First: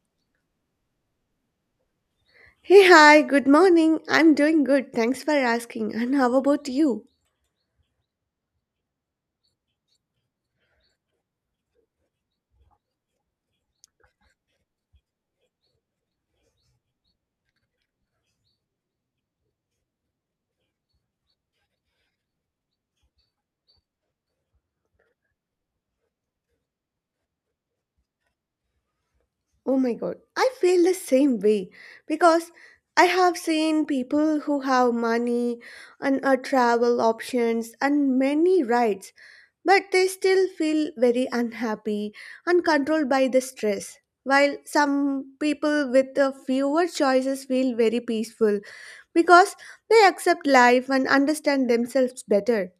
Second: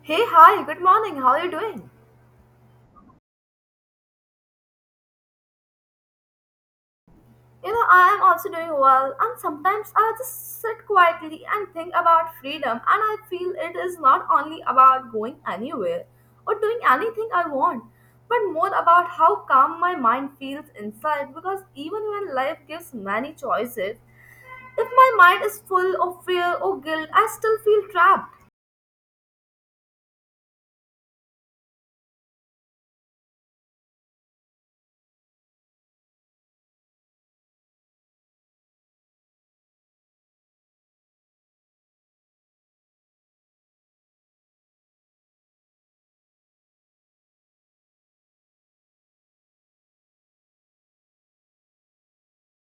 Hey, hi, good morning. How are you doing? Hey, hi, good morning. I'm doing good. Thanks for asking. And how about you? You know, I am also doing well, and sometimes I just sit quietly and think about freedom, and I feel it is not only about going anywhere or doing anything I want, but more about how calm my mind feels inside. Because even when life gives many choices, if my mind is full of fear or guilt, I still feel trapped. Oh my god, I feel the same way because I have seen people who have money and travel options and many rights, but they still feel very unhappy and controlled by the stress. While some people with fewer choices feel very peaceful because they accept life and understand themselves better.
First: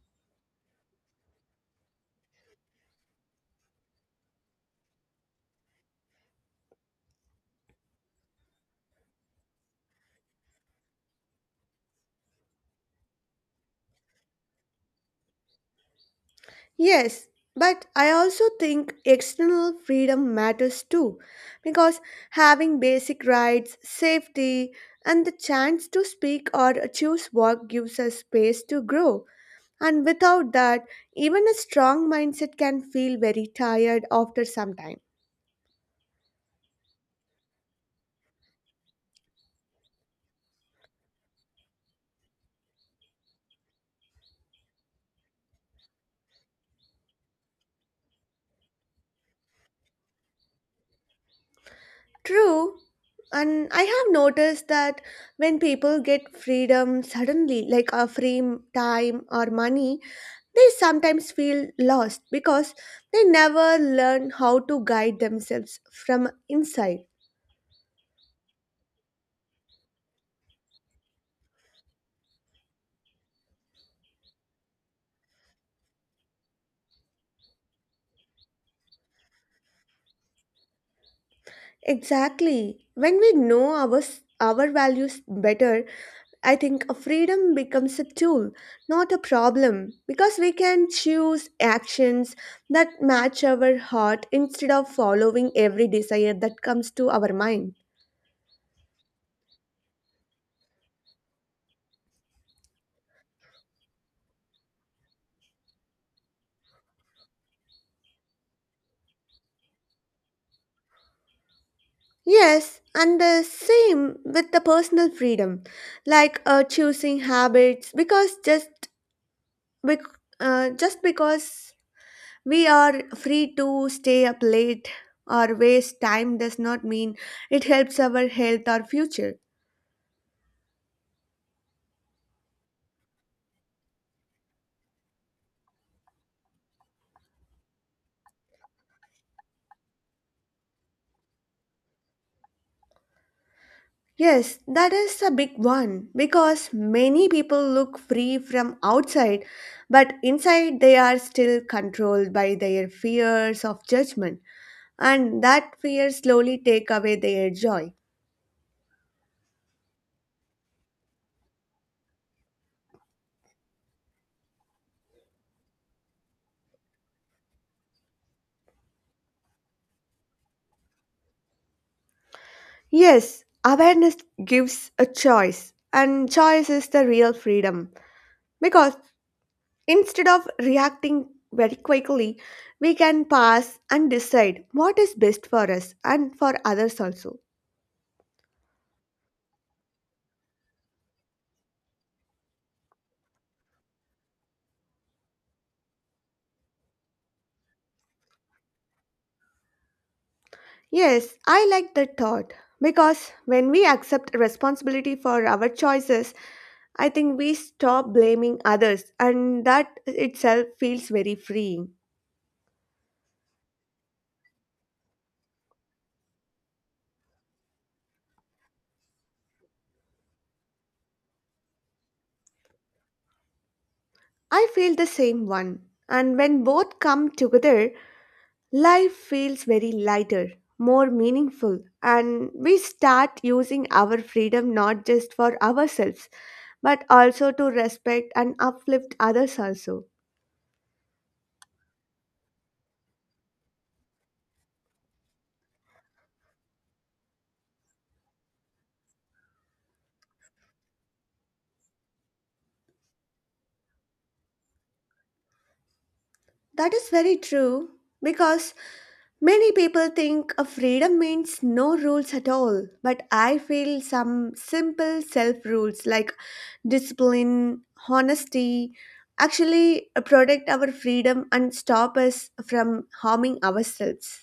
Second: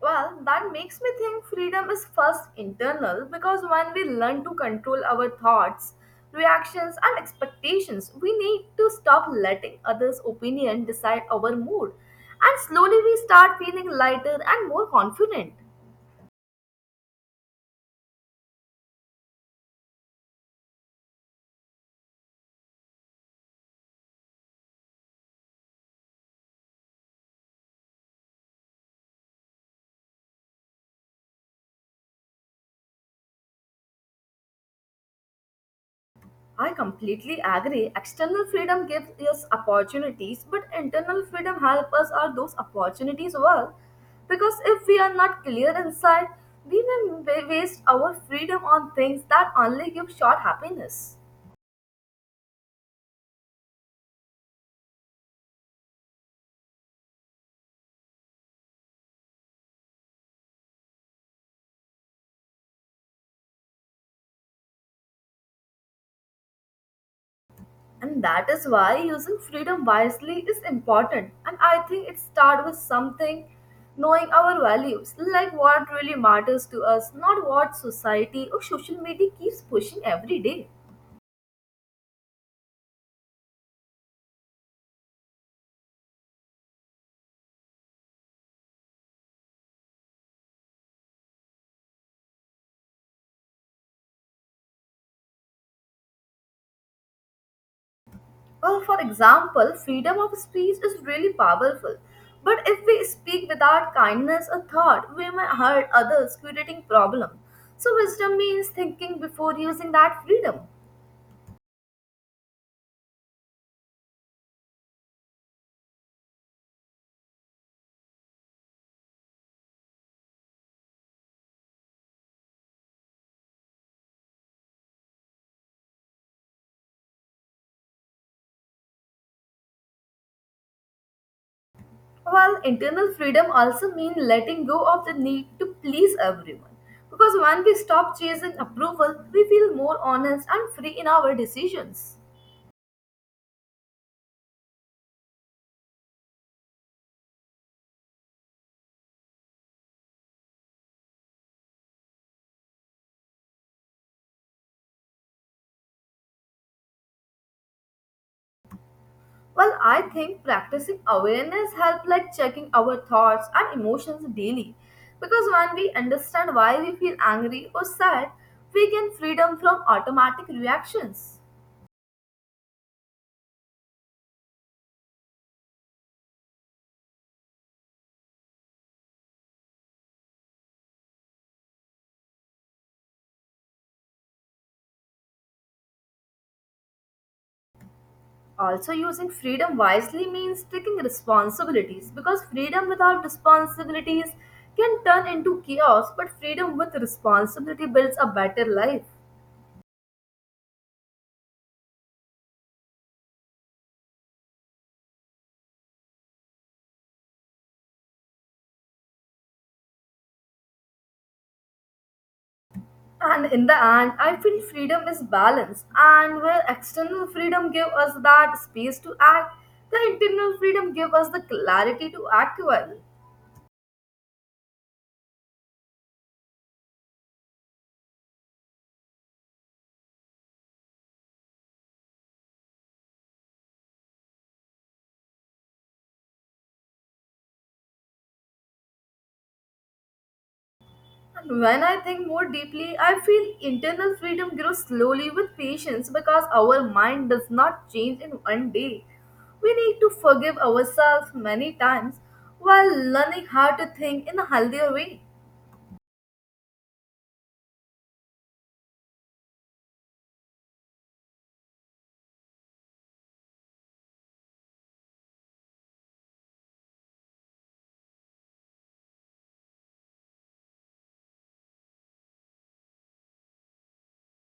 Well, that makes me think freedom is first internal because when we learn to control our thoughts, reactions, and expectations, we need to stop letting others' opinion decide our mood and slowly we start feeling lighter and more confident. Yes, but I also think external freedom matters too, because having basic rights, safety, and the chance to speak or choose work gives us space to grow. And without that, even a strong mindset can feel very tired after some time. I completely agree. External freedom gives us opportunities, but internal freedom helps us are those opportunities well. Because if we are not clear inside, we may waste our freedom on things that only give short happiness. True, and I have noticed that when people get freedom suddenly, like a free time or money, they sometimes feel lost because they never learn how to guide themselves from inside. And that is why using freedom wisely is important. And I think it starts with something knowing our values, like what really matters to us, not what society or social media keeps pushing every day. Exactly. When we know our values better, I think freedom becomes a tool, not a problem, because we can choose actions that match our heart instead of following every desire that comes to our mind. Well, for example, freedom of speech is really powerful. But if we speak without kindness or thought, we may hurt others, creating problem. So wisdom means thinking before using that freedom. Yes, and the same with the personal freedom, like choosing habits, because Bec- just because we are free to stay up late or waste time does not mean it helps our health or future. While internal freedom also means letting go of the need to please everyone. Because when we stop chasing approval, we feel more honest and free in our decisions. Yes, that is a big one because many people look free from outside, but inside they are still controlled by their fears of judgment, and that fear slowly take away their joy. Well, I think practicing awareness helps like checking our thoughts and emotions daily. Because when we understand why we feel angry or sad, we gain freedom from automatic reactions. Yes, awareness gives a choice, and choice is the real freedom because instead of reacting very quickly, we can pause and decide what is best for us and for others also. Also, using freedom wisely means taking responsibilities because freedom without responsibilities can turn into chaos, but freedom with responsibility builds a better life. Yes, I like that thought because when we accept responsibility for our choices, I think we stop blaming others, and that itself feels very freeing. And in the end, I feel freedom is balance, and where external freedom gives us that space to act, the internal freedom gives us the clarity to act well. I feel the same one. And when both come together, life feels very lighter, more meaningful, and we start using our freedom not just for ourselves, but also to respect and uplift others also. And when I think more deeply, I feel internal freedom grows slowly with patience because our mind does not change in one day. We need to forgive ourselves many times while learning how to think in a healthier way. That is very true because many people think of freedom means no rules at all, but I feel some simple self rules like discipline, honesty actually protect our freedom and stop us from harming ourselves.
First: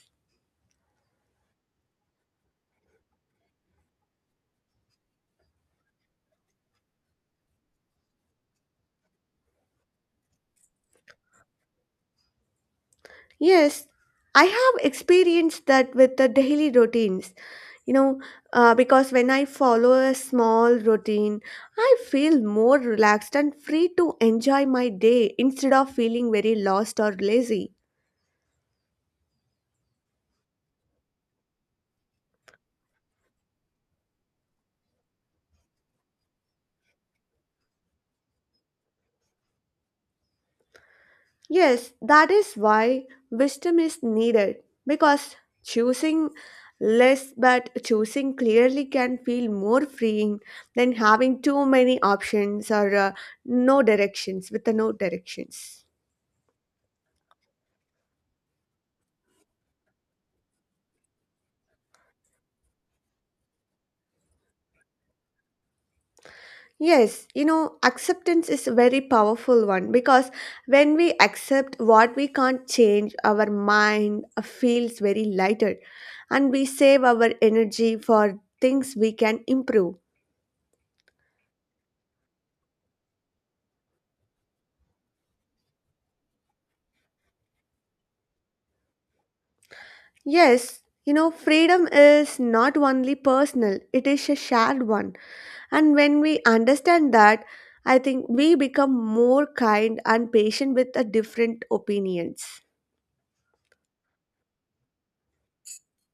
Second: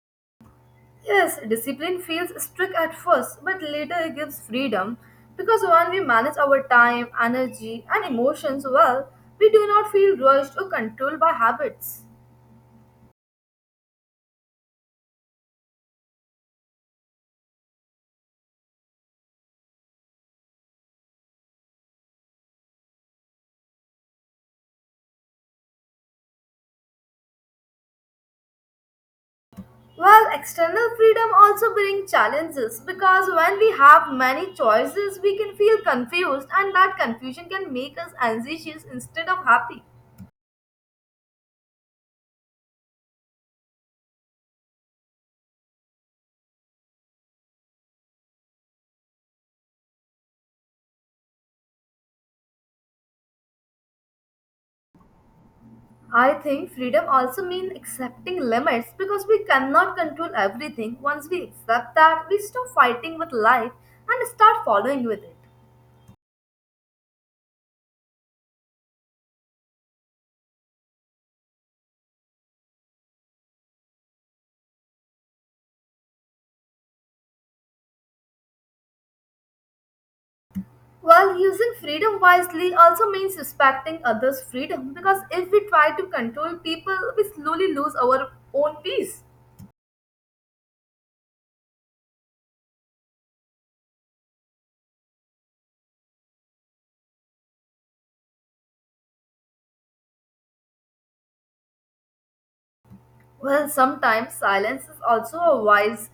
Yes, discipline feels strict at first, but later it gives freedom because when we manage our time, energy, and emotions well, we do not feel rushed or controlled by habits. Yes, I have experienced that with the daily routines. You know, because when I follow a small routine, I feel more relaxed and free to enjoy my day instead of feeling very lost or lazy. While external freedom also brings challenges because when we have many choices, we can feel confused, and that confusion can make us anxious instead of happy. Yes, that is why wisdom is needed because choosing less but choosing clearly can feel more freeing than having too many options or no directions with the no directions. I think freedom also means accepting limits because we cannot control everything. Once we accept that, we stop fighting with life and start following with it. Yes, you know, acceptance is a very powerful one because when we accept what we can't change, our mind feels very lighter and we save our energy for things we can improve. While using freedom wisely also means respecting others' freedom because if we try to control people, we slowly lose our own peace. Yes, you know, freedom is not only personal, it is a shared one. And when we understand that, I think we become more kind and patient with the different opinions. Well, sometimes silence is also a wise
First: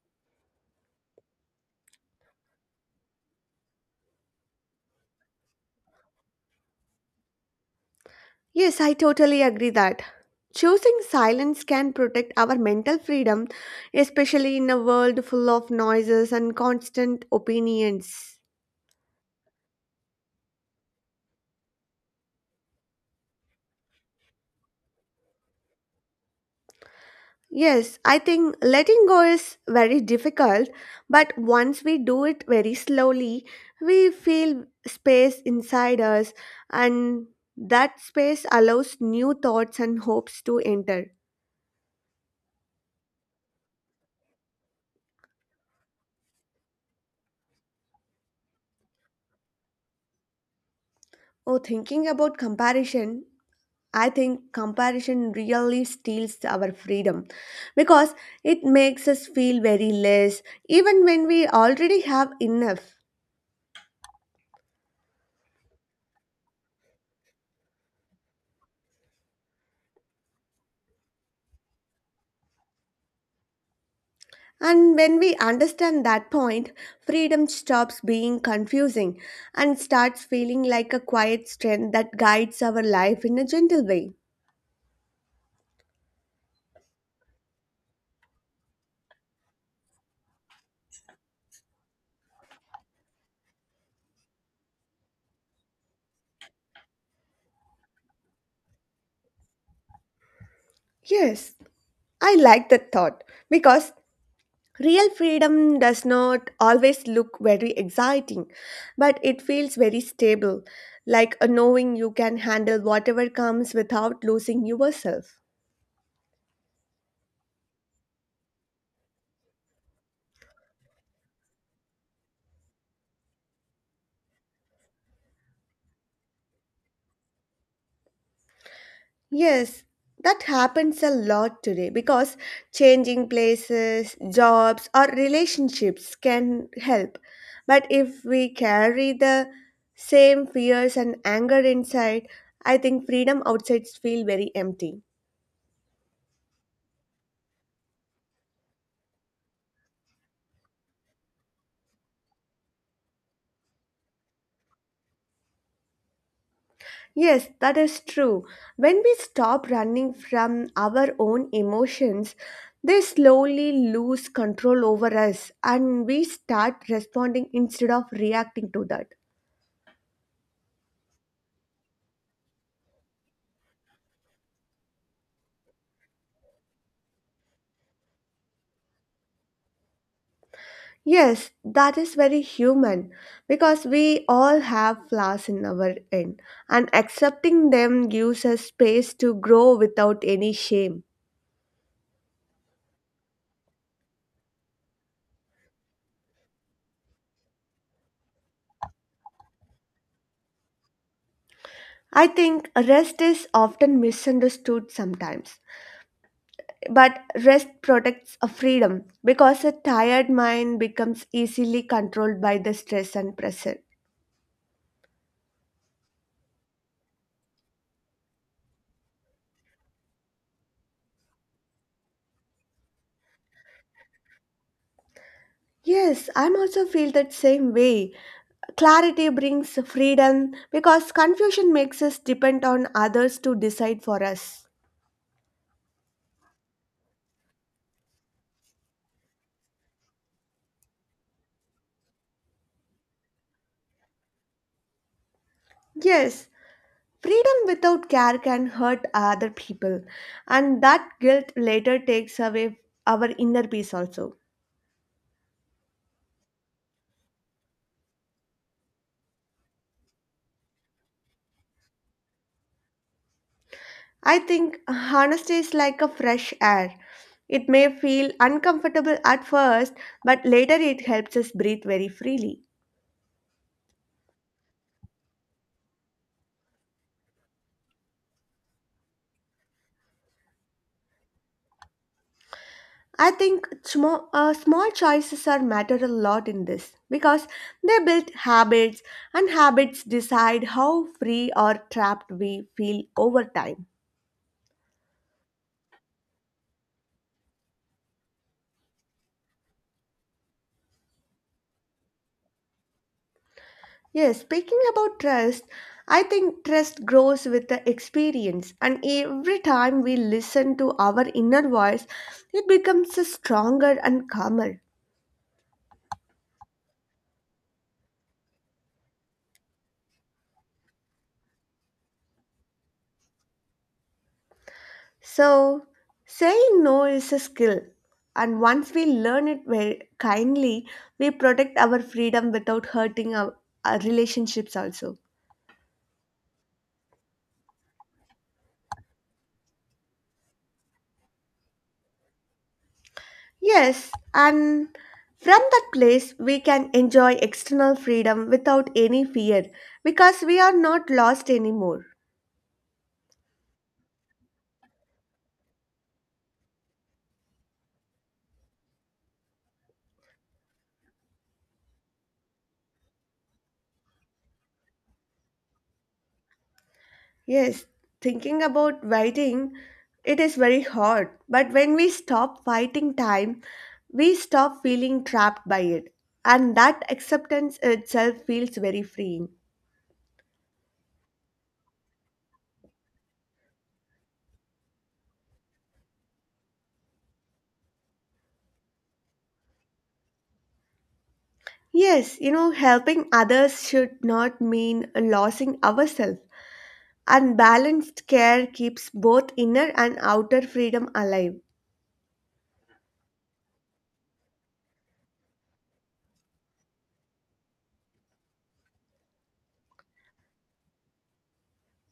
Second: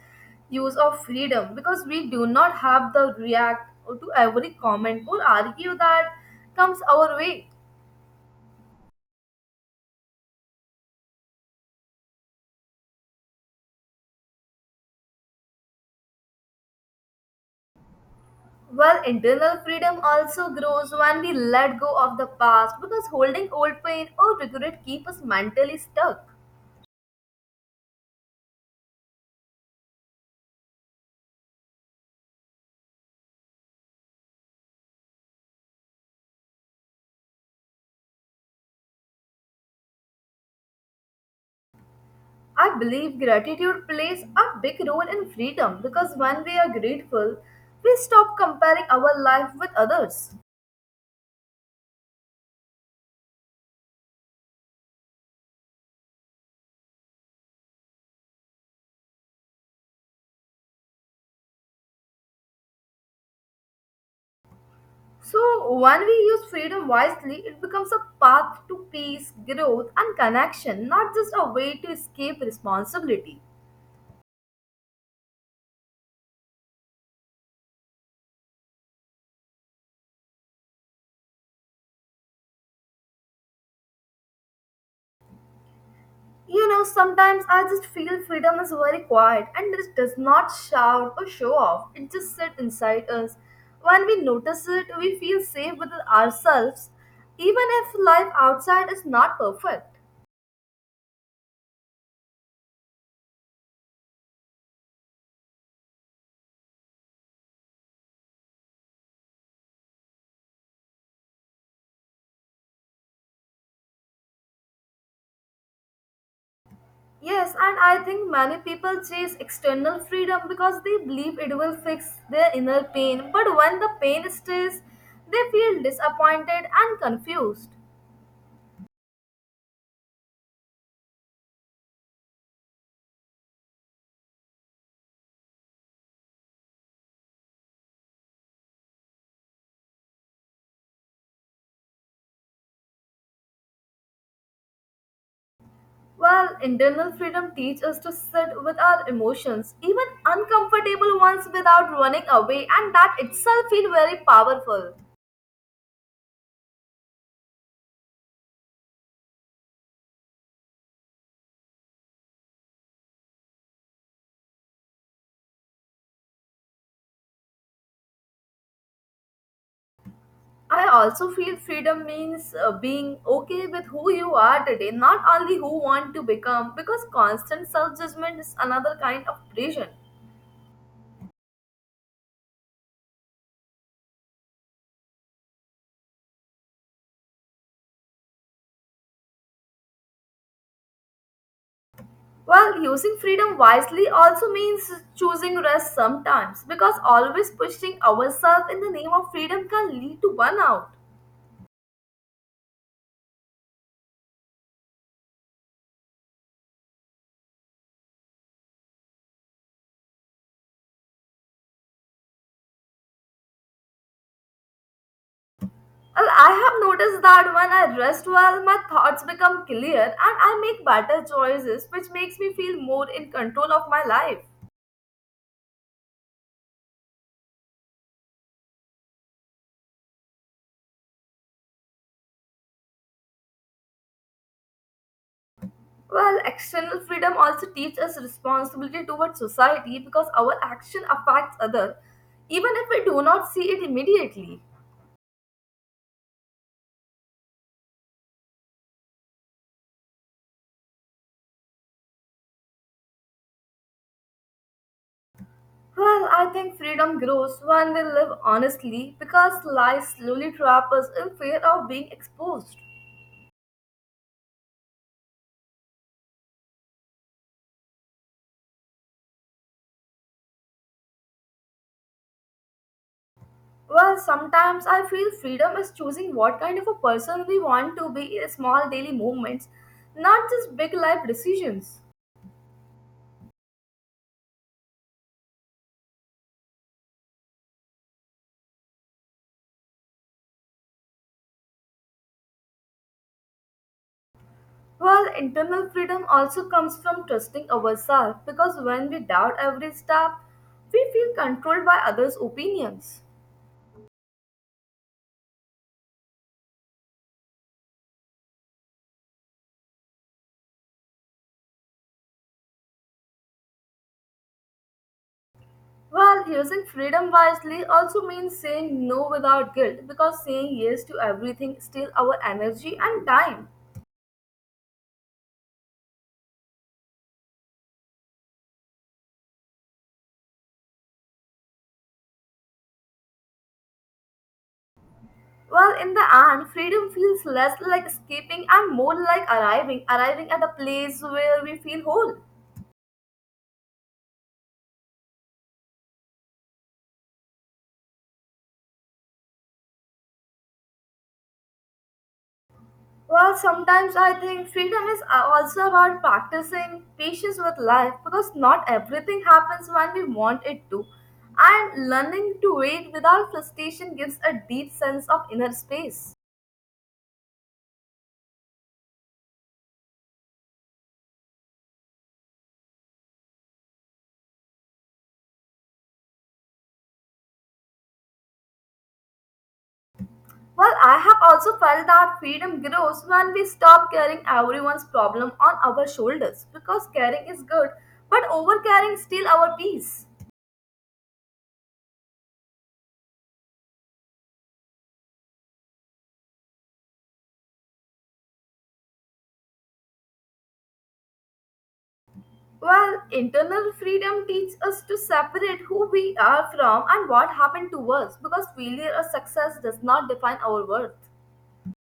use of freedom because we do not have to react to every comment or argue that comes our way. Yes, I totally agree that. Choosing silence can protect our mental freedom, especially in a world full of noises and constant opinions. Well, internal freedom also grows when we let go of the past because holding old pain or regret keep us mentally stuck. Yes, I think letting go is very difficult, but once we do it very slowly, we feel space inside us, and that space allows new thoughts and hopes to enter. I believe gratitude plays a big role in freedom because when we are grateful, we stop comparing our life with others. Oh, thinking about comparison, I think comparison really steals our freedom because it makes us feel very less, even when we already have enough. So, when we use freedom wisely, it becomes a path to peace, growth, and connection, not just a way to escape responsibility. And when we understand that point, freedom stops being confusing and starts feeling like a quiet strength that guides our life in a gentle way. You know, sometimes I just feel freedom is very quiet and it does not shout or show off. It just sits inside us. When we notice it, we feel safe with ourselves, even if life outside is not perfect. Yes, I like that thought because real freedom does not always look very exciting, but it feels very stable, like a knowing you can handle whatever comes without losing yourself. Yes, and I think many people chase external freedom because they believe it will fix their inner pain. But when the pain stays, they feel disappointed and confused. Yes, that happens a lot today because changing places, jobs, or relationships can help. But if we carry the same fears and anger inside, I think freedom outside feels very empty. Well, internal freedom teaches us to sit with our emotions, even uncomfortable ones, without running away, and that itself feels very powerful. Yes, that is true. When we stop running from our own emotions, they slowly lose control over us and we start responding instead of reacting to that. I also feel freedom means being okay with who you are today, not only who want to become, because constant self judgment is another kind of prison. Yes, that is very human because we all have flaws in our end and accepting them gives us space to grow without any shame. Well, using freedom wisely also means choosing rest sometimes, because always pushing ourselves in the name of freedom can lead to burnout. I think rest is often misunderstood sometimes, but rest protects a freedom because a tired mind becomes easily controlled by the stress and pressure. Well, I have noticed that when I rest well, my thoughts become clear and I make better choices, which makes me feel more in control of my life. Yes, I'm also feel that same way. Clarity brings freedom because confusion makes us depend on others to decide for us. Well, external freedom also teaches us responsibility towards society because our action affects others, even if we do not see it immediately. Yes, freedom without care can hurt other people and that guilt later takes away our inner peace also. Well, I think freedom grows when we live honestly because lies slowly trap us in fear of being exposed. I think honesty is like a fresh air. It may feel uncomfortable at first, but later it helps us breathe very freely. Well, sometimes I feel freedom is choosing what kind of a person we want to be in small daily movements, not just big life decisions. I think small choices are matter a lot in this because they build habits and habits decide how free or trapped we feel over time. Well, internal freedom also comes from trusting ourselves because when we doubt every step, we feel controlled by others' opinions. Yes, speaking about trust, I think trust grows with the experience, and every time we listen to our inner voice, it becomes stronger and calmer. Well, using freedom wisely also means saying no without guilt because saying yes to everything steals our energy and time. So, saying no is a skill, and once we learn it very kindly, we protect our freedom without our relationships also. Well, in the end, freedom feels less like escaping and more like arriving, arriving at a place where we feel whole. Yes, and from that place, we can enjoy external freedom without any fear because we are not lost anymore. Well, sometimes I think freedom is also about practicing patience with life because not everything happens when we want it to. And learning to wait without frustration gives a deep sense of inner space. Yes, thinking about waiting, it is very hard. But when we stop fighting time, we stop feeling trapped by it. And that acceptance itself feels very freeing. Well, I have also felt that freedom grows when we stop carrying everyone's problem on our shoulders because caring is good, but overcaring steals our peace. Yes, you know, helping others should not mean losing ourselves. And balanced care keeps both inner and outer freedom alive. Well, internal freedom teaches us to separate who we are from and what happened to us because failure or success does not define our worth.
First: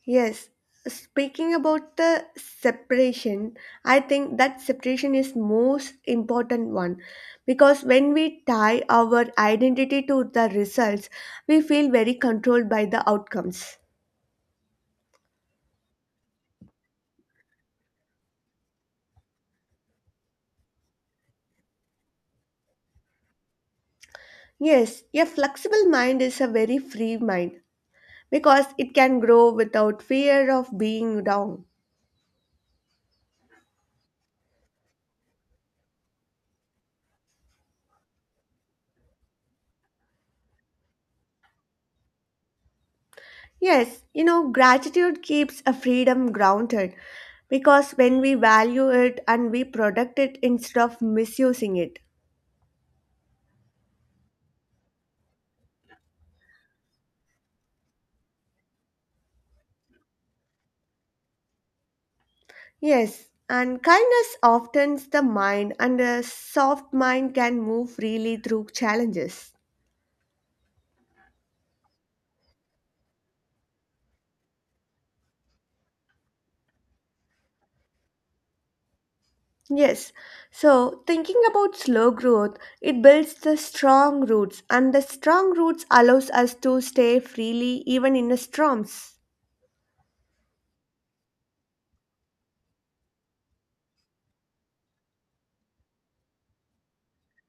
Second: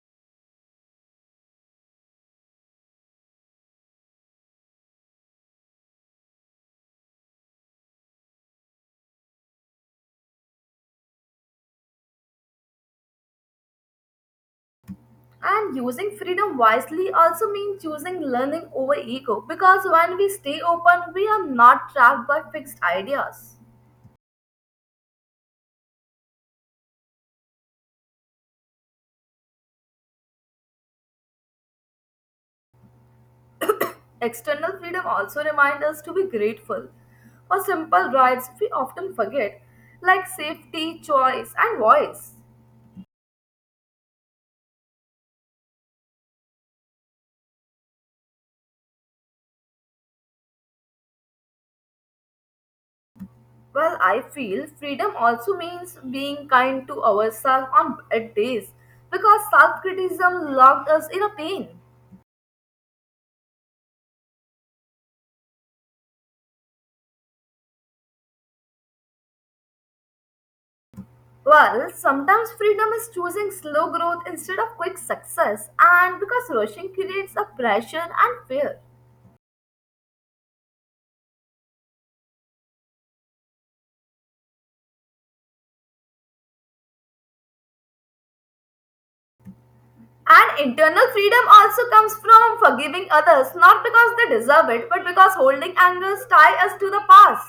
Yes, speaking about the separation, I think that separation is most important one because when we tie our identity to the results, we feel very controlled by the outcomes. And using freedom wisely also means choosing learning over ego because when we stay open, we are not trapped by fixed ideas. Yes, a flexible mind is a very free mind because it can grow without fear of being wrong. External freedom also reminds us to be grateful for simple rights we often forget, like safety, choice, and voice. Yes, you know, gratitude keeps a freedom grounded because when we value it and we protect it instead of misusing it. Well, I feel freedom also means being kind to ourselves on bad days because self criticism locked us in a pain. Yes, and kindness softens the mind, and a soft mind can move freely through challenges. Well, sometimes freedom is choosing slow growth instead of quick success, and because rushing creates a pressure and fear. Yes, so thinking about slow growth, it builds the strong roots, and the strong roots allows us to stay freely even in the storms. And internal freedom also comes from forgiving others, not because they deserve it, but because holding anger ties us to the past.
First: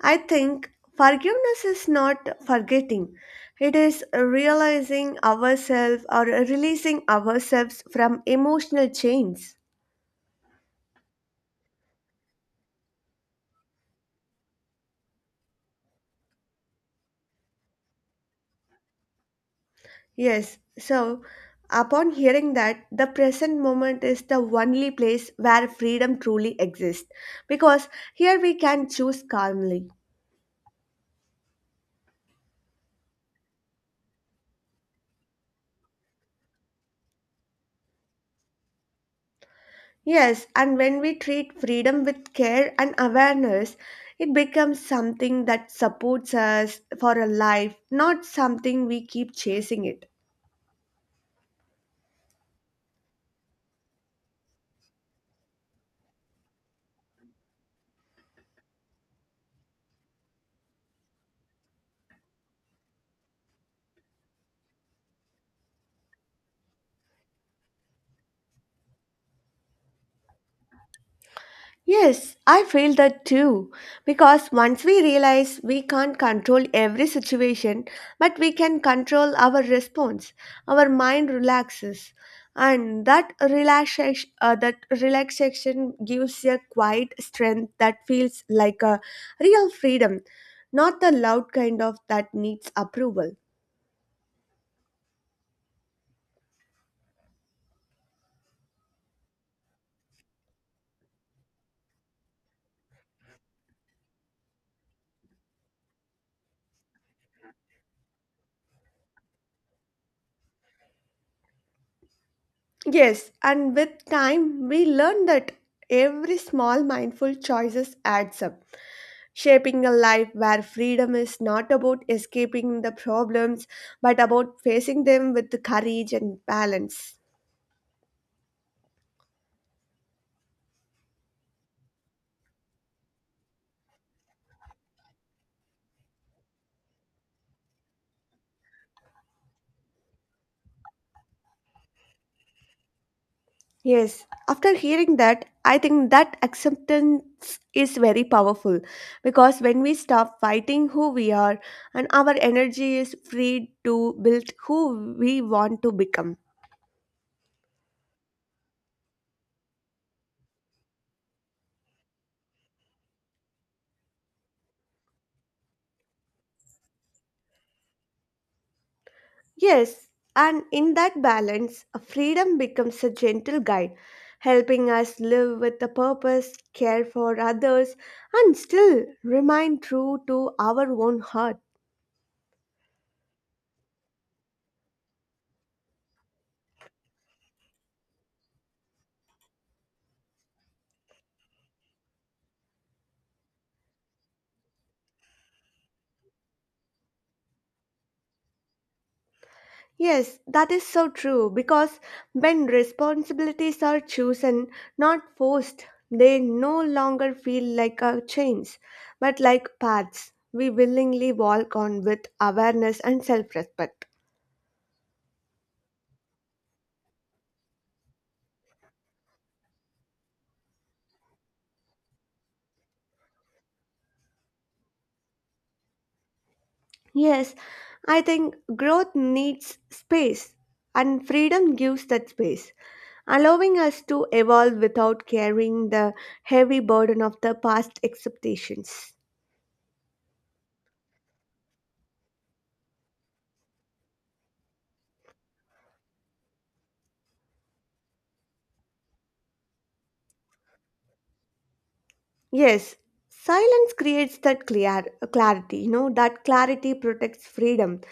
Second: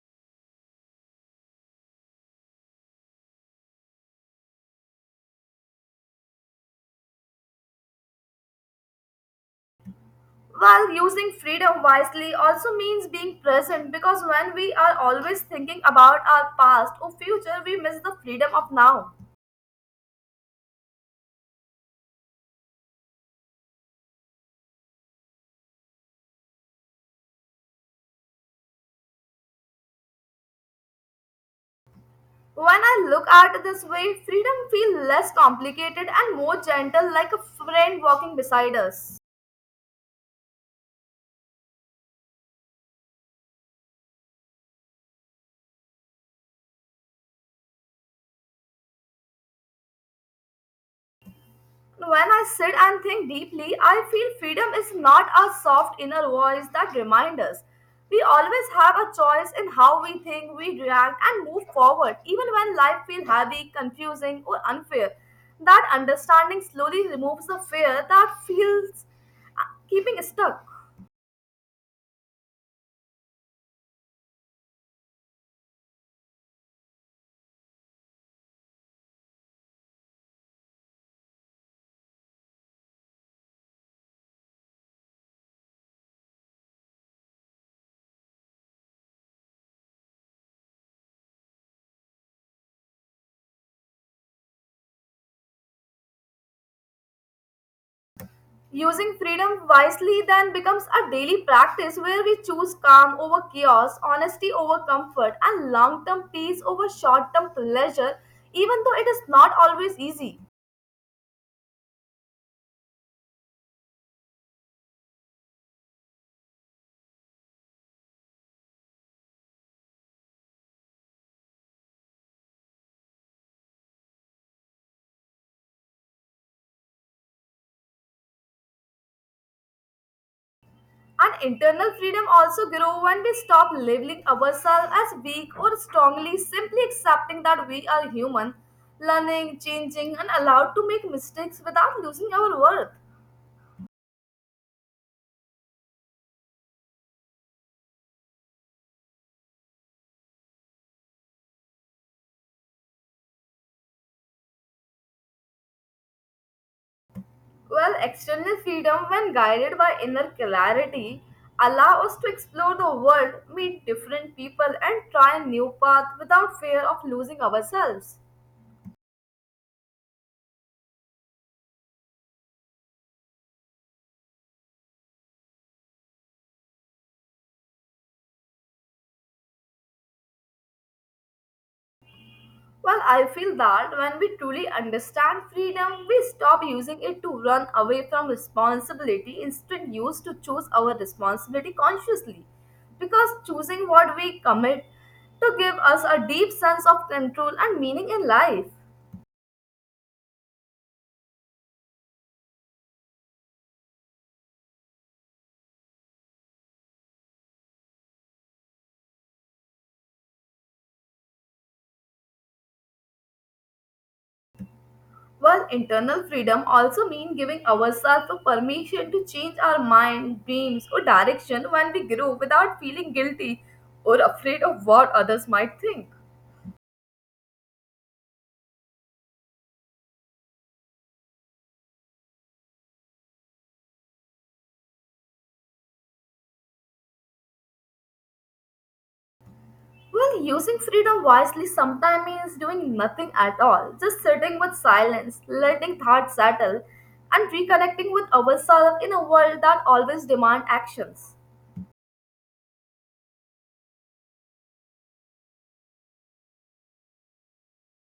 I think forgiveness is not forgetting. It is realizing ourselves or releasing ourselves from emotional chains. While using freedom wisely also means being present because when we are always thinking about our past or future, we miss the freedom of now. Yes, so upon hearing that, the present moment is the only place where freedom truly exists because here we can choose calmly. When I look at it this way, freedom feels less complicated and more gentle, like a friend walking beside us. Yes, and when we treat freedom with care and awareness, it becomes something that supports us for a life, not something we keep chasing it. When I sit and think deeply, I feel freedom is not a soft inner voice that reminds us. We always have a choice in how we think, we react, and move forward, even when life feels heavy, confusing, or unfair. That understanding slowly removes the fear that feels keeping stuck. Yes, I feel that too. Because once we realize we can't control every situation, but we can control our response, our mind relaxes. And that relaxation gives a quiet strength that feels like a real freedom, not the loud kind of that needs approval. Using freedom wisely then becomes a daily practice where we choose calm over chaos, honesty over comfort, and long term peace over short term pleasure, even though it is not always easy. Yes, and with time, we learn that every small mindful choices adds up shaping a life where freedom is not about escaping the problems but about facing them with courage and balance. And internal freedom also grows when we stop labeling ourselves as weak or strongly, simply accepting that we are human, learning, changing, and allowed to make mistakes without losing our worth. Yes, after hearing that, I think that acceptance is very powerful because when we stop fighting who we are and our energy is free to build who we want to become. Well, external freedom, when guided by inner clarity, allow us to explore the world, meet different people, and try a new path without fear of losing ourselves. Yes, and in that balance, a freedom becomes a gentle guide, helping us live with a purpose, care for others, and still remain true to our own heart. Well, I feel that when we truly understand freedom, we stop using it to run away from responsibility, instead use to choose our responsibility consciously. Because choosing what we commit to give us a deep sense of control and meaning in life. Yes, that is so true because when responsibilities are chosen, not forced, they no longer feel like a chains, but like paths we willingly walk on with awareness and self respect. While internal freedom also means giving ourselves a permission to change our mind, dreams, or direction when we grow without feeling guilty or afraid of what others might think. Yes, I think growth needs space, and freedom gives that space, allowing us to evolve without carrying the heavy burden of the past expectations. Well, using freedom wisely sometimes means doing nothing at all, just sitting with silence, letting thoughts settle, and reconnecting with ourselves in a world that always demands actions. Yes, silence creates that clear clarity, you know, that clarity protects freedom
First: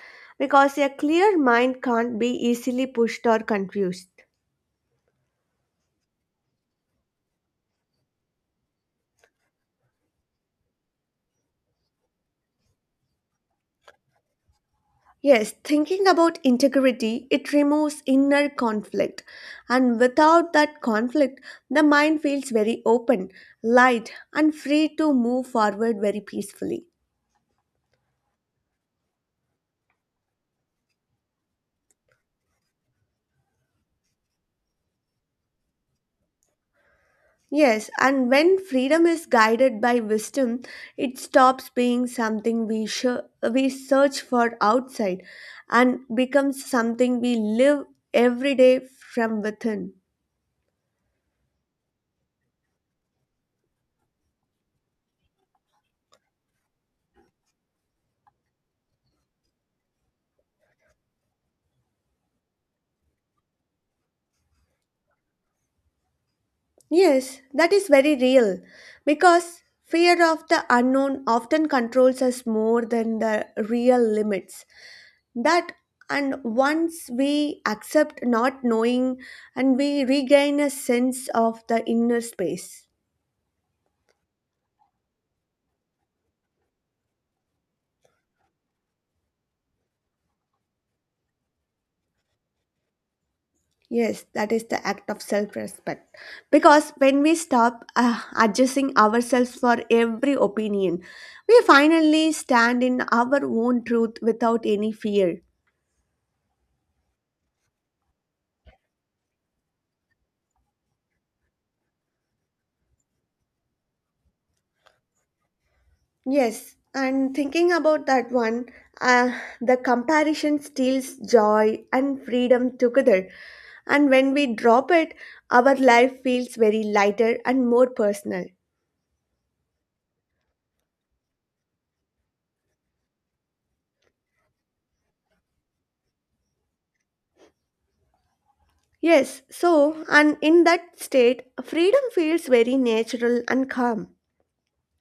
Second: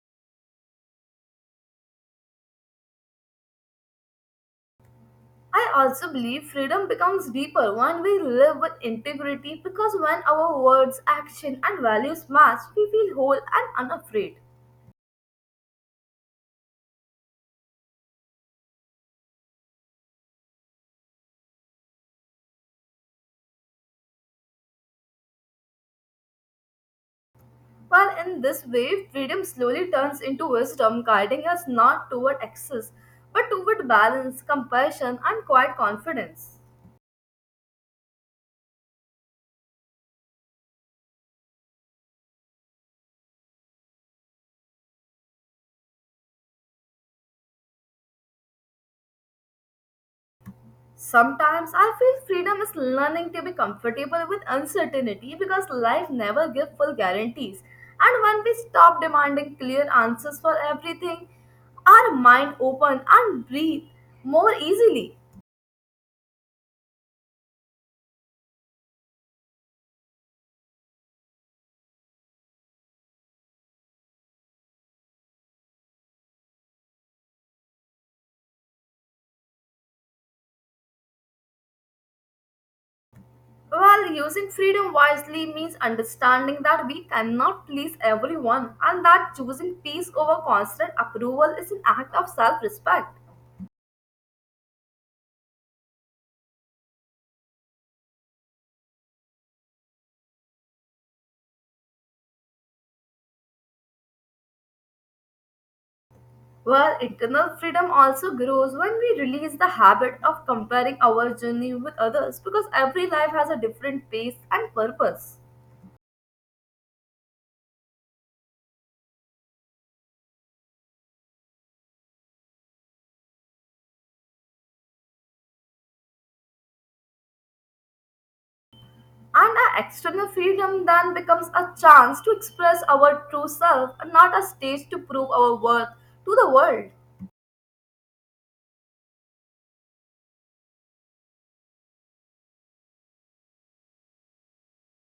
because a clear mind can't be easily pushed or confused. I also believe freedom becomes deeper when we live with integrity because when our words, action, and values match, we feel whole and unafraid. Yes, thinking about integrity, it removes inner conflict. And without that conflict, the mind feels very open, light, and free to move forward very peacefully. While in this way, freedom slowly turns into wisdom, guiding us not toward excess but toward balance, compassion, and quiet confidence. Yes, and when freedom is guided by wisdom, it stops being something we search for outside and becomes something we live every day from within. Sometimes I feel freedom is learning to be comfortable with uncertainty because life never gives full guarantees. And when we stop demanding clear answers for everything, our mind open and breathe more easily. Yes, that is very real because fear of the unknown often controls us more than the real limits. That and once we accept not knowing and we regain a sense of the inner space. While using freedom wisely means understanding that we cannot please everyone and that choosing peace over constant approval is an act of self-respect. Yes, that is the act of self respect. Because when we stop adjusting ourselves for every opinion, we finally stand in our own truth without any fear. Well, internal freedom also grows when we release the habit of comparing our journey with others because every life has a different pace and purpose. Yes, and thinking about that one, uh, the comparison steals joy and freedom together. And when we drop it, our life feels very lighter and more personal. And our external freedom then becomes a chance to express our true self and not a stage to prove our worth to the world. Yes, so, and in that state, freedom feels very natural and calm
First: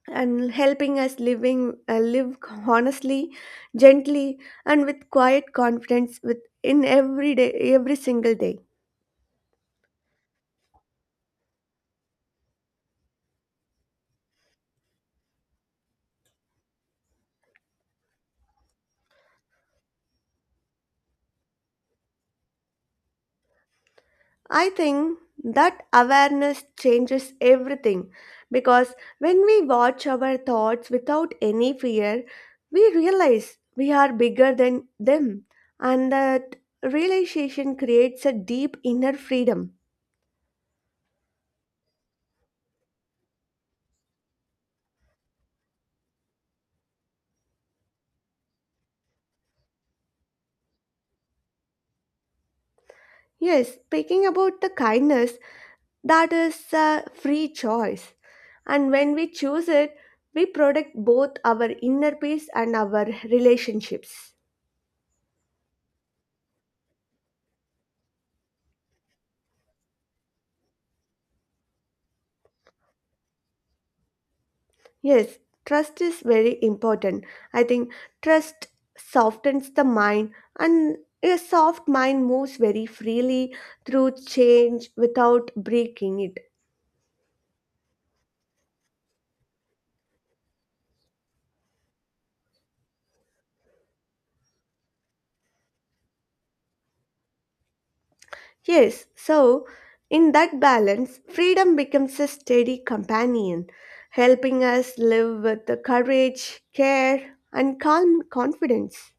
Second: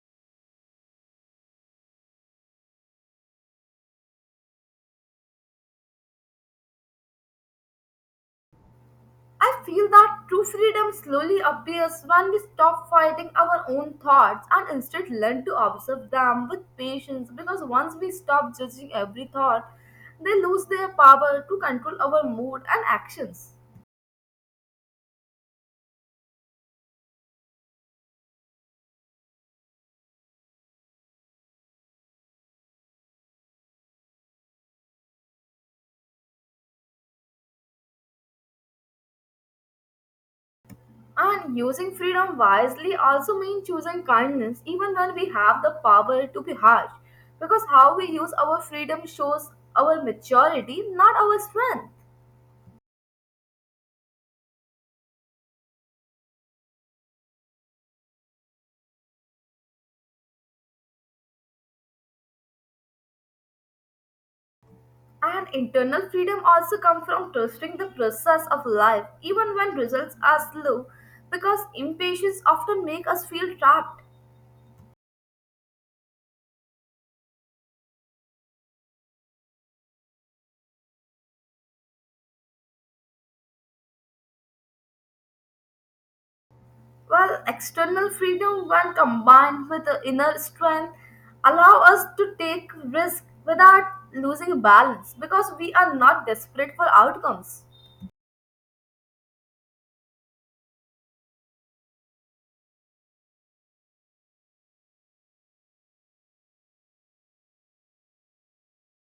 and helping us living live honestly, gently, and with quiet confidence with in every day every single day. I feel that true freedom slowly appears when we stop fighting our own thoughts and instead learn to observe them with patience, because once we stop judging every thought, they lose their power to control our mood and actions. I think that awareness changes everything because when we watch our thoughts without any fear, we realize we are bigger than them, and that realization creates a deep inner freedom. And using freedom wisely also means choosing kindness even when we have the power to be harsh, because how we use our freedom shows our maturity, not our strength. Yes, speaking about the kindness, that is a free choice, and when we choose it, we protect both our inner peace and our relationships. And internal freedom also comes from trusting the process of life, even when results are slow, because impatience often makes us feel trapped. Yes, trust is very important. I think trust softens the mind, and a soft mind moves very freely through change without breaking it. While external freedom, when combined with the inner strength, allow us to take risk without losing balance, because we are not desperate for outcomes. Yes, so in that balance, freedom becomes a steady companion, helping us live with the courage, care, and calm confidence.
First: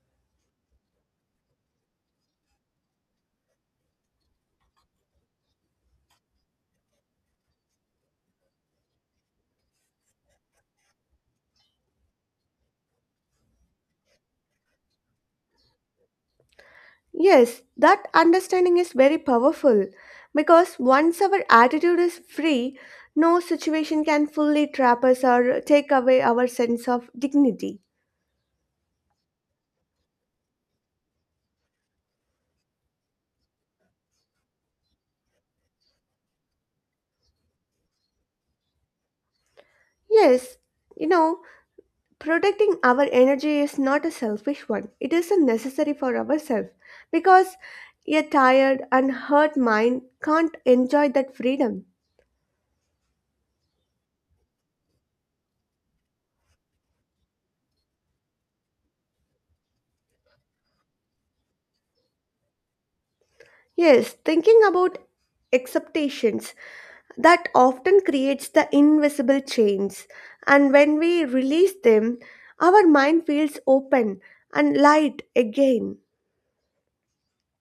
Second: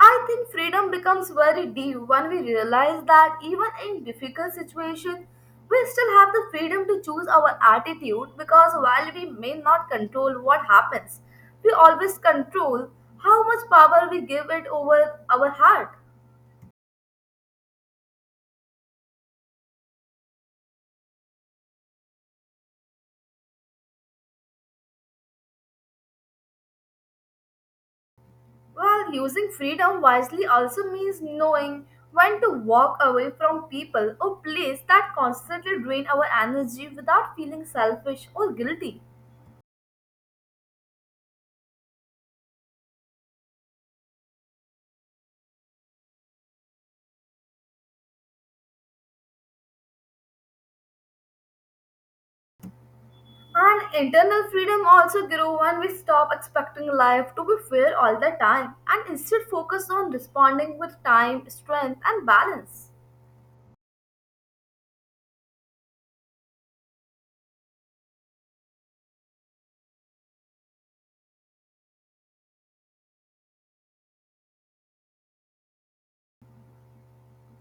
I think freedom becomes very deep when we realize that even in difficult situations, we still have the freedom to choose our attitude, because while we may not control what happens, we always control how much power we give it over our heart. Yes, that understanding is very powerful because once our attitude is free, no situation can fully trap us or take away our sense of dignity. While using freedom wisely also means knowing when to walk away from people or place that constantly drain our energy without feeling selfish or guilty. Yes, you know, protecting our energy is not a selfish one, it is a necessary for ourselves because a tired and hurt mind can't enjoy that freedom. And internal freedom also grew when we stop expecting life to be fair all the time and instead focus on responding with time, strength, and balance. Yes, thinking about acceptations that often creates the invisible chains. And when we release them, our mind feels open and light again.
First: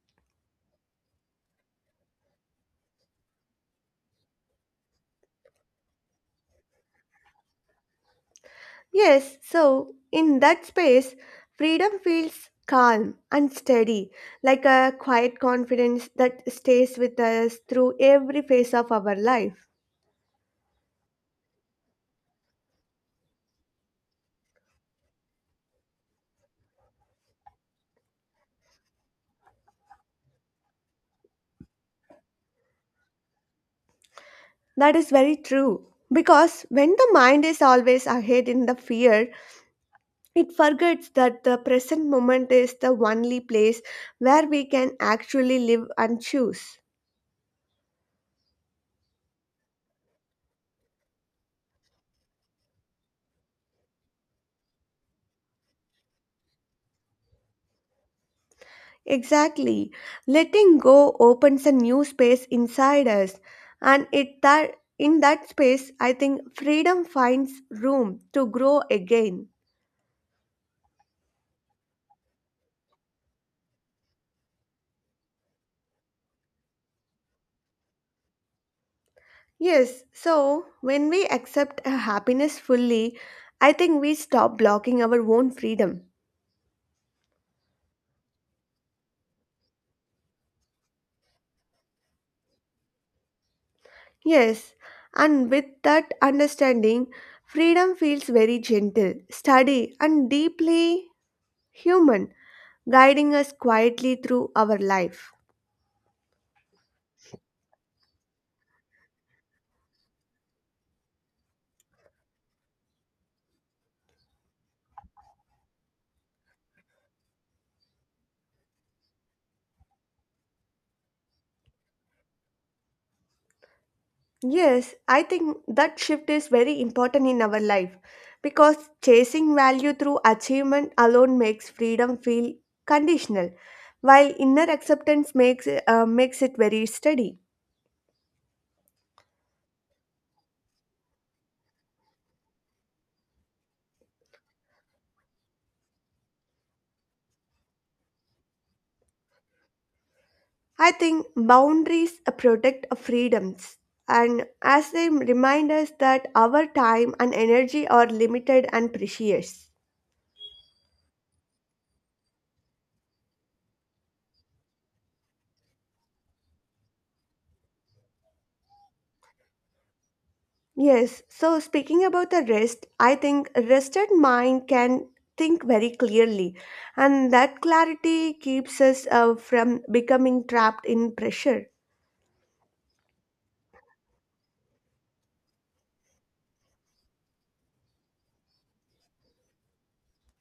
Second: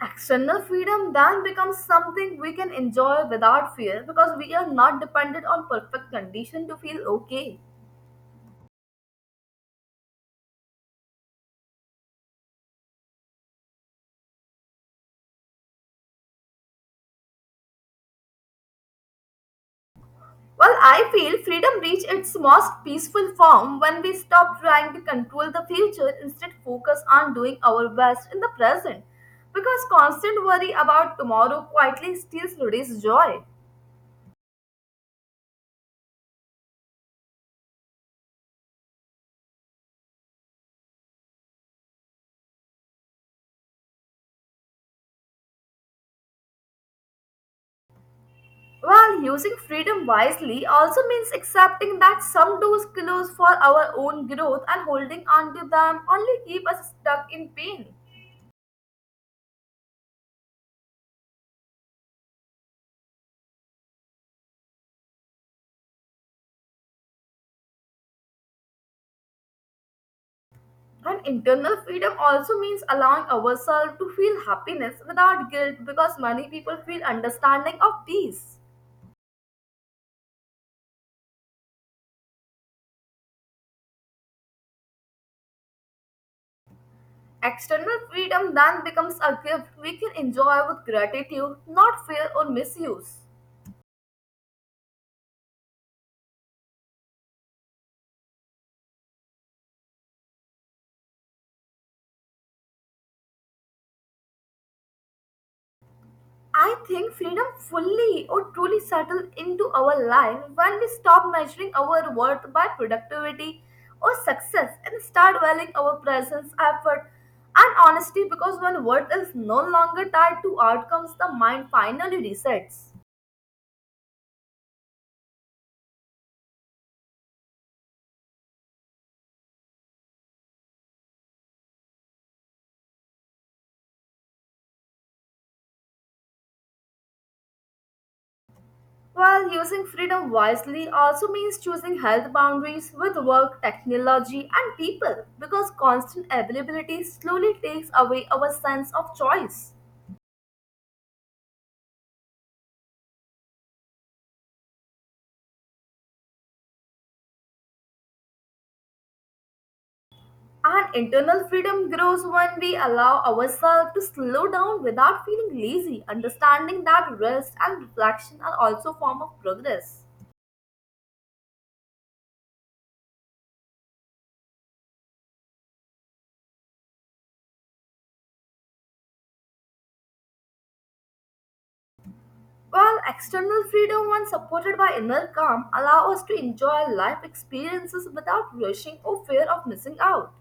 External freedom then becomes something we can enjoy without fear because we are not dependent on perfect condition to feel okay. Yes, so in that space, freedom feels calm and steady, like a quiet confidence that stays with us through every phase of our life. Well, I feel freedom reached its most peaceful form when we stop trying to control the future, instead focus on doing our best in the present, because constant worry about tomorrow quietly steals today's joy. That is very true. Because when the mind is always ahead in the fear, it forgets that the present moment is the only place where we can actually live and choose. While using freedom wisely also means accepting that some doors close for our own growth and holding on to them only keep us stuck in pain. Exactly. Letting go opens a new space inside us and it that in that space I think freedom finds room to grow again. And internal freedom also means allowing ourselves to feel happiness without guilt, because many people feel understanding of peace. Yes, so when we accept a happiness fully, I think we stop blocking our own freedom. External freedom then becomes a gift we can enjoy with gratitude, not fear or misuse. Yes, and with that understanding, freedom feels very gentle, steady, and deeply human, guiding us quietly through our life. I think freedom fully or truly settles into our life when we stop measuring our worth by productivity or success and start valuing our presence, effort, and honesty, because when worth is no longer tied to outcomes, the mind finally resets. Yes, I think that shift is very important in our life because chasing value through achievement alone makes freedom feel conditional, while inner acceptance makes it very steady. While using freedom wisely also means choosing health boundaries with work, technology, and people, because constant availability slowly takes away our sense of choice. I think boundaries protect freedoms and as they remind us that our time and energy are limited and precious. And internal freedom grows when we allow ourselves to slow down without feeling lazy, understanding that rest and reflection are also form of progress. Yes, so speaking about the rest, I think rested mind can think very clearly and that clarity keeps us from becoming trapped in pressure. While external freedom, when supported by inner calm, allow us to enjoy life experiences without rushing or fear of missing out.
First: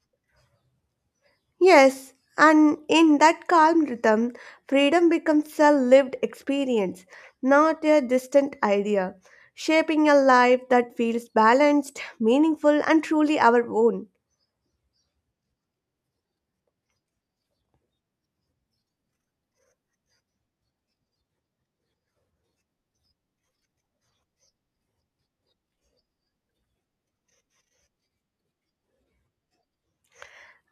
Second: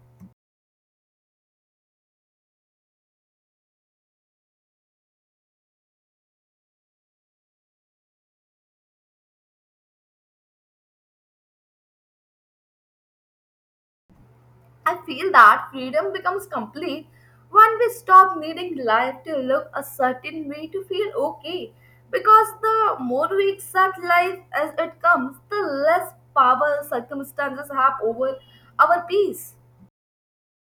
Yes, and in that calm rhythm, freedom becomes a lived experience, not a distant idea, shaping a life that feels balanced, meaningful, and truly our own. I feel that freedom becomes complete when we stop needing life to look a certain way to feel okay, because the more we accept life as it comes, the less power circumstances have over our peace.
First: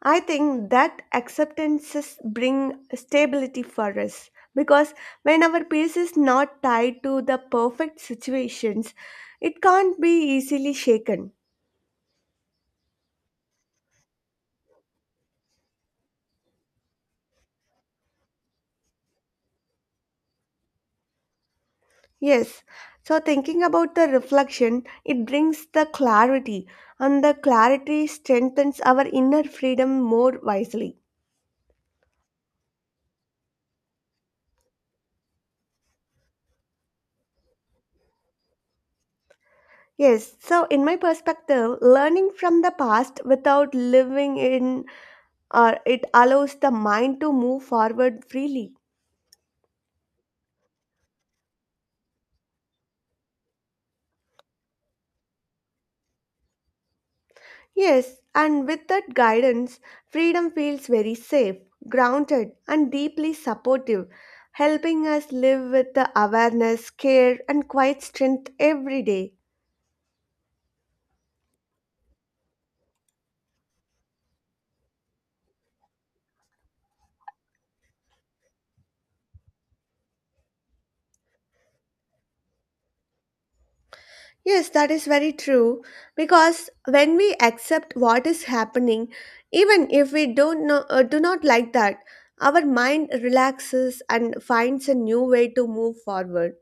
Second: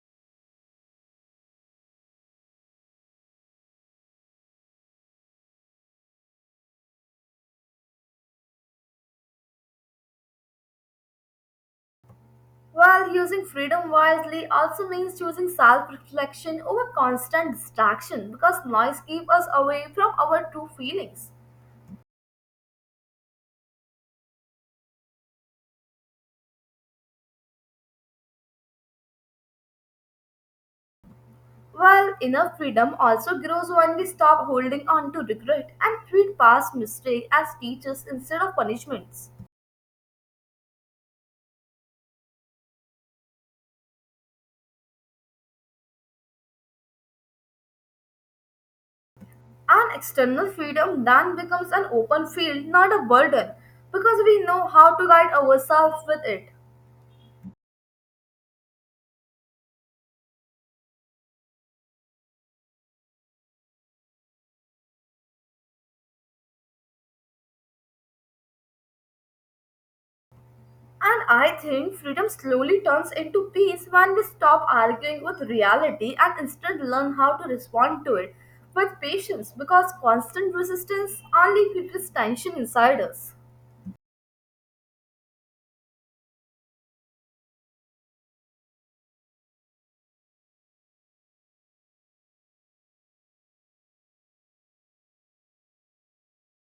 I think that acceptances bring stability for us because when our peace is not tied to the perfect situations, it can't be easily shaken. While using freedom wisely also means choosing self reflection over constant distraction, because noise keeps us away from our true feelings. Yes. So thinking about the reflection, it brings the clarity, and the clarity strengthens our inner freedom more wisely. Well, inner freedom also grows when we stop holding on to regret and treat past mistakes as teachers instead of punishments. Yes. So in my perspective, learning from the past without living in or it allows the mind to move forward freely. And external freedom then becomes an open field, not a burden, because we know how to guide ourselves with it. Yes, and with that guidance, freedom feels very safe, grounded, and deeply supportive, helping us live with the awareness, care, and quiet strength every day. And I think freedom slowly turns into peace when we stop arguing with reality and instead learn how to respond to it with patience, because constant resistance only creates tension inside us. Yes, that is very true. Because when we accept what is happening, even if we don't know, do not like that, our mind relaxes and finds a new way to move forward.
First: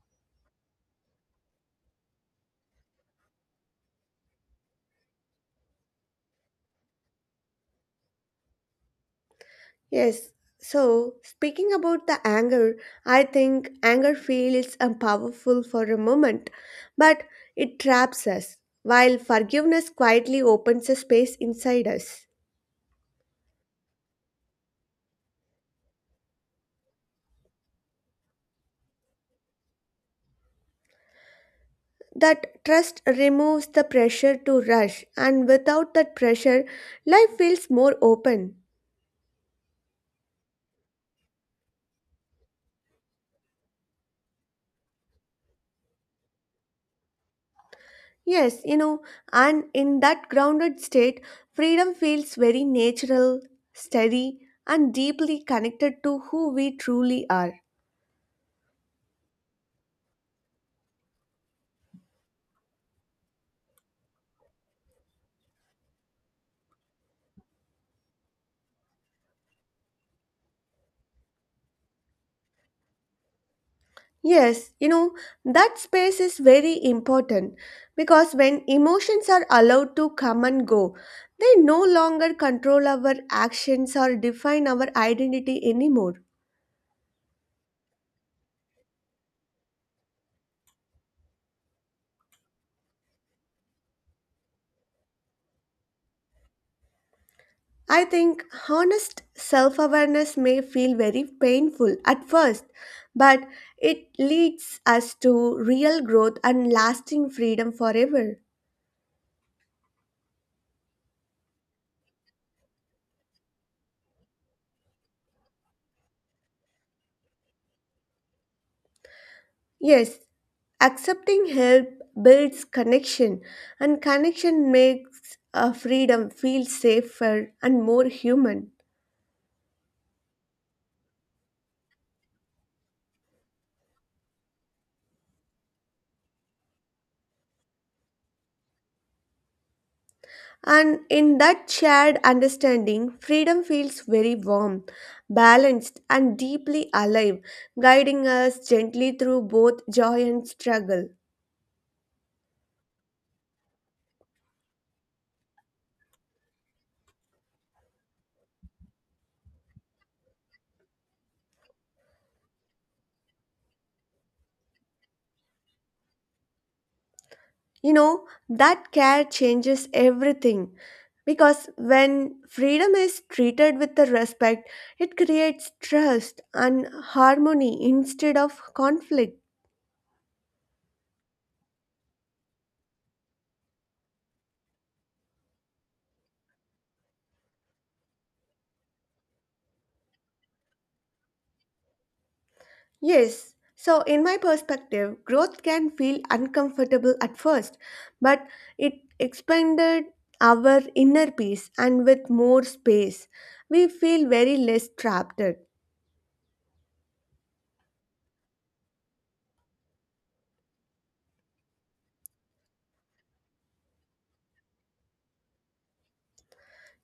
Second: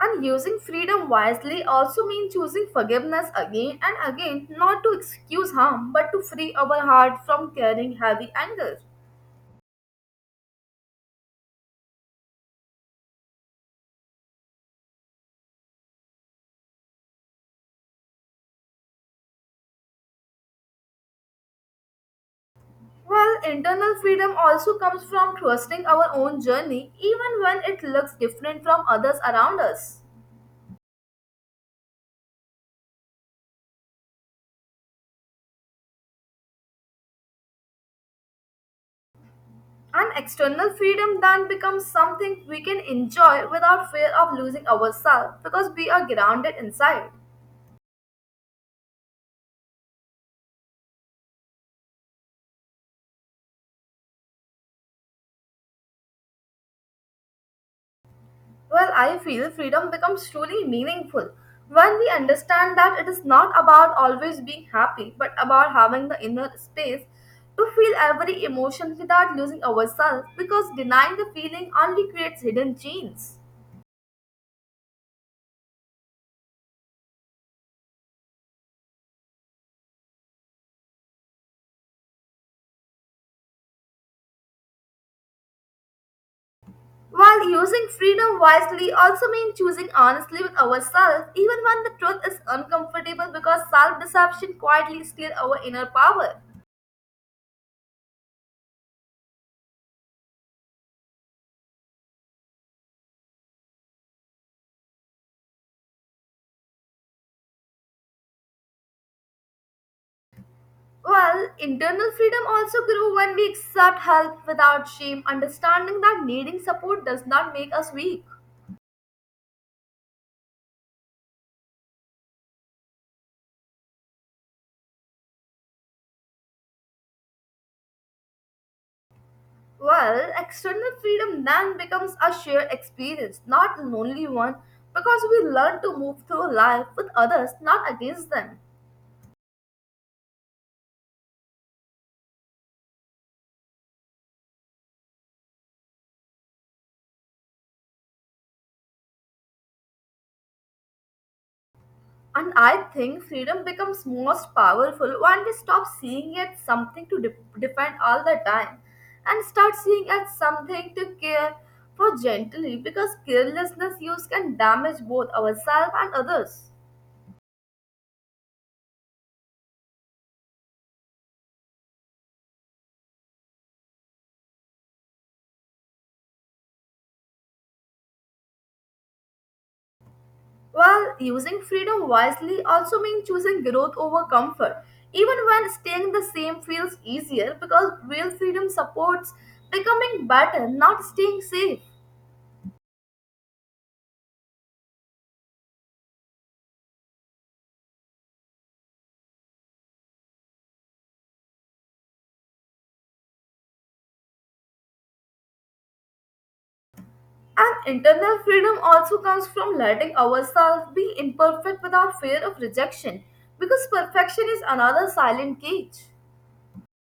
And using freedom wisely also means choosing forgiveness again and again, not to excuse harm, but to free our heart from carrying heavy anger. Yes. So, speaking about the anger, I think anger feels powerful for a moment, but it traps us, while forgiveness quietly opens a space inside us. Well, internal freedom also comes from trusting our own journey, even when it looks different from others around us. That trust removes the pressure to rush, and without that pressure, life feels more open. And external freedom then becomes something we can enjoy without fear of losing ourselves, because we are grounded inside. Yes, you know, and in that grounded state, freedom feels very natural, steady, and deeply connected to who we truly are. Well, I feel freedom becomes truly meaningful when we understand that it is not about always being happy, but about having the inner space to feel every emotion without losing ourselves, because denying the feeling only creates hidden chains. Yes, you know, that space is very important because when emotions are allowed to come and go, they no longer control our actions or define our identity anymore. While using freedom wisely also means choosing honestly with ourselves, even when the truth is uncomfortable, because self deception quietly steals our inner power. I think honest self awareness may feel very painful at first, but it leads us to real growth and lasting freedom forever. Well, internal freedom also grew when we accept help without shame, understanding that needing support does not make us weak. Yes, accepting help builds connection, and connection makes freedom feel safer and more human. Well, external freedom then becomes a shared experience, not a lonely one, because we learn to move through life with others, not against them. And in that shared understanding, freedom feels very warm, balanced, and deeply alive, guiding us gently through both joy and struggle. And I think freedom becomes most powerful when we stop seeing it something to defend all the time and start seeing it something to care for gently, because carelessness use can damage both ourselves and others. You know, that care changes everything because when freedom is treated with the respect, it creates trust and harmony instead of conflict. While using freedom wisely also means choosing growth over comfort, even when staying the same feels easier, because real freedom supports becoming better, not staying safe. Yes. So, in my perspective, growth can feel uncomfortable at first, but it expanded our inner peace and with more space, we feel very less trapped. And internal freedom also comes from letting ourselves be imperfect without fear of rejection, because perfection is another silent cage.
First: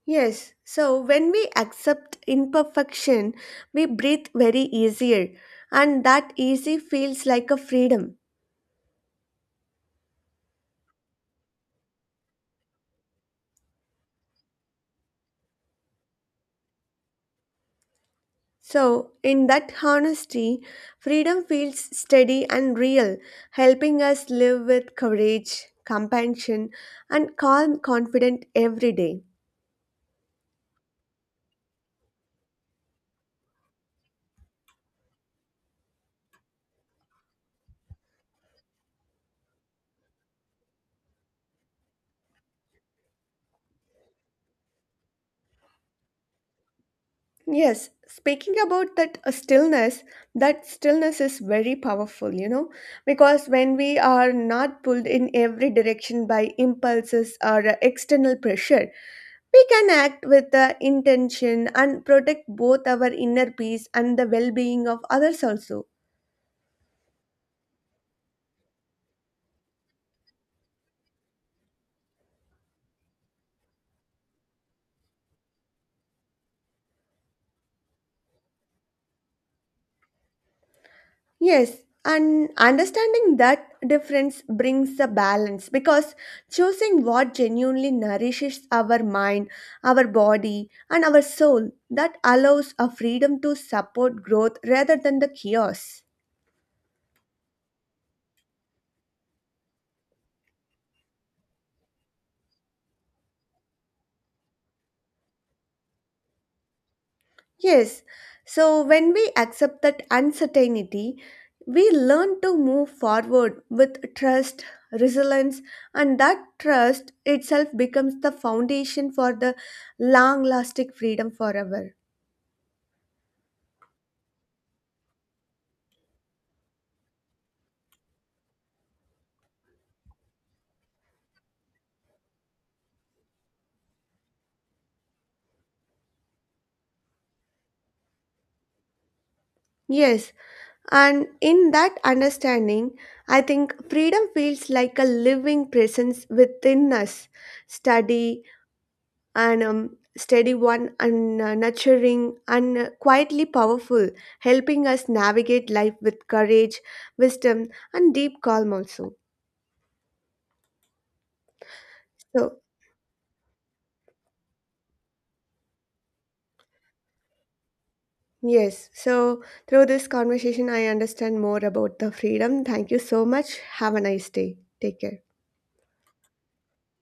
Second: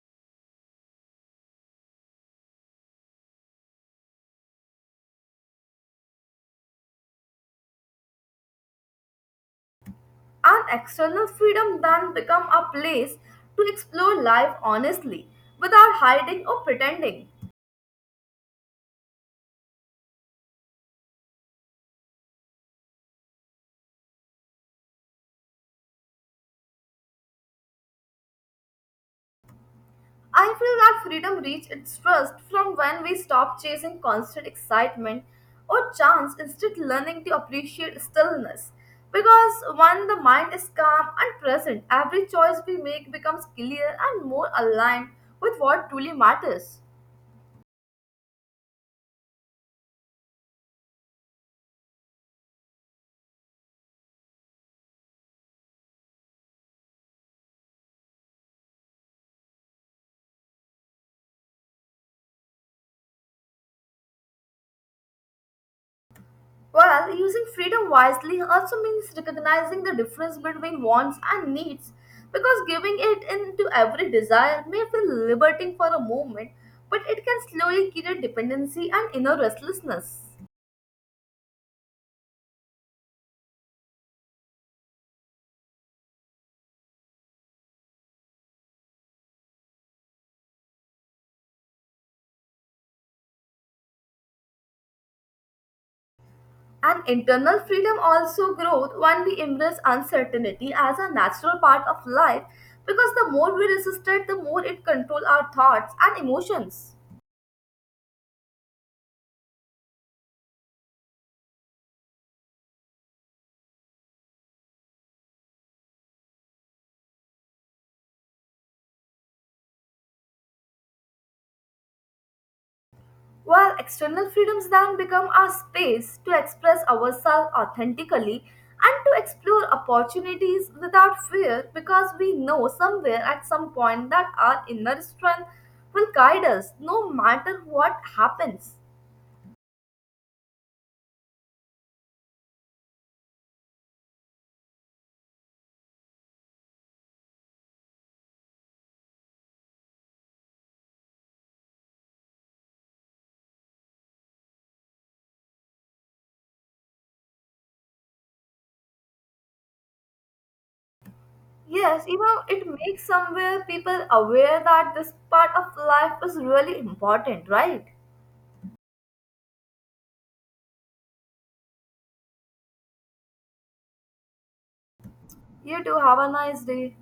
Yes. So, when we accept imperfection, we breathe very easier, and that easy feels like a freedom. And external freedom then become a place to explore life honestly, without hiding or pretending. So, in that honesty, freedom feels steady and real, helping us live with courage, compassion, and calm, confident every day. I feel that freedom reaches its trust from when we stop chasing constant excitement or chance, instead learning to appreciate stillness, because when the mind is calm and present, every choice we make becomes clear and more aligned with what truly matters. Yes, speaking about that stillness, that stillness is very powerful, you know, because when we are not pulled in every direction by impulses or external pressure, we can act with the intention and protect both our inner peace and the well being of others also. Well, using freedom wisely also means recognizing the difference between wants and needs, because giving it into every desire may feel liberating for a moment, but it can slowly create dependency and inner restlessness. Yes, and understanding that difference brings a balance because choosing what genuinely nourishes our mind, our body, and our soul that allows a freedom to support growth rather than the chaos. And internal freedom also grows when we embrace uncertainty as a natural part of life, because the more we resist it, the more it controls our thoughts and emotions. Yes, so when we accept that uncertainty, we learn to move forward with trust, resilience, and that trust itself becomes the foundation for the long lasting freedom forever. While external freedoms then become our space to express ourselves authentically and to explore opportunities without fear, because we know somewhere at some point that our inner strength will guide us no matter what happens. Yes, and in that understanding, I think freedom feels like a living presence within us, steady and steady one, and nurturing and quietly powerful, helping us navigate life with courage, wisdom, and deep calm also. Yes, you know, So, it makes somewhere people aware that this part of life is really important, right? yes, so through this conversation, I understand more about the freedom. Thank you so much. Have a nice day. Take care. You too, have a nice day.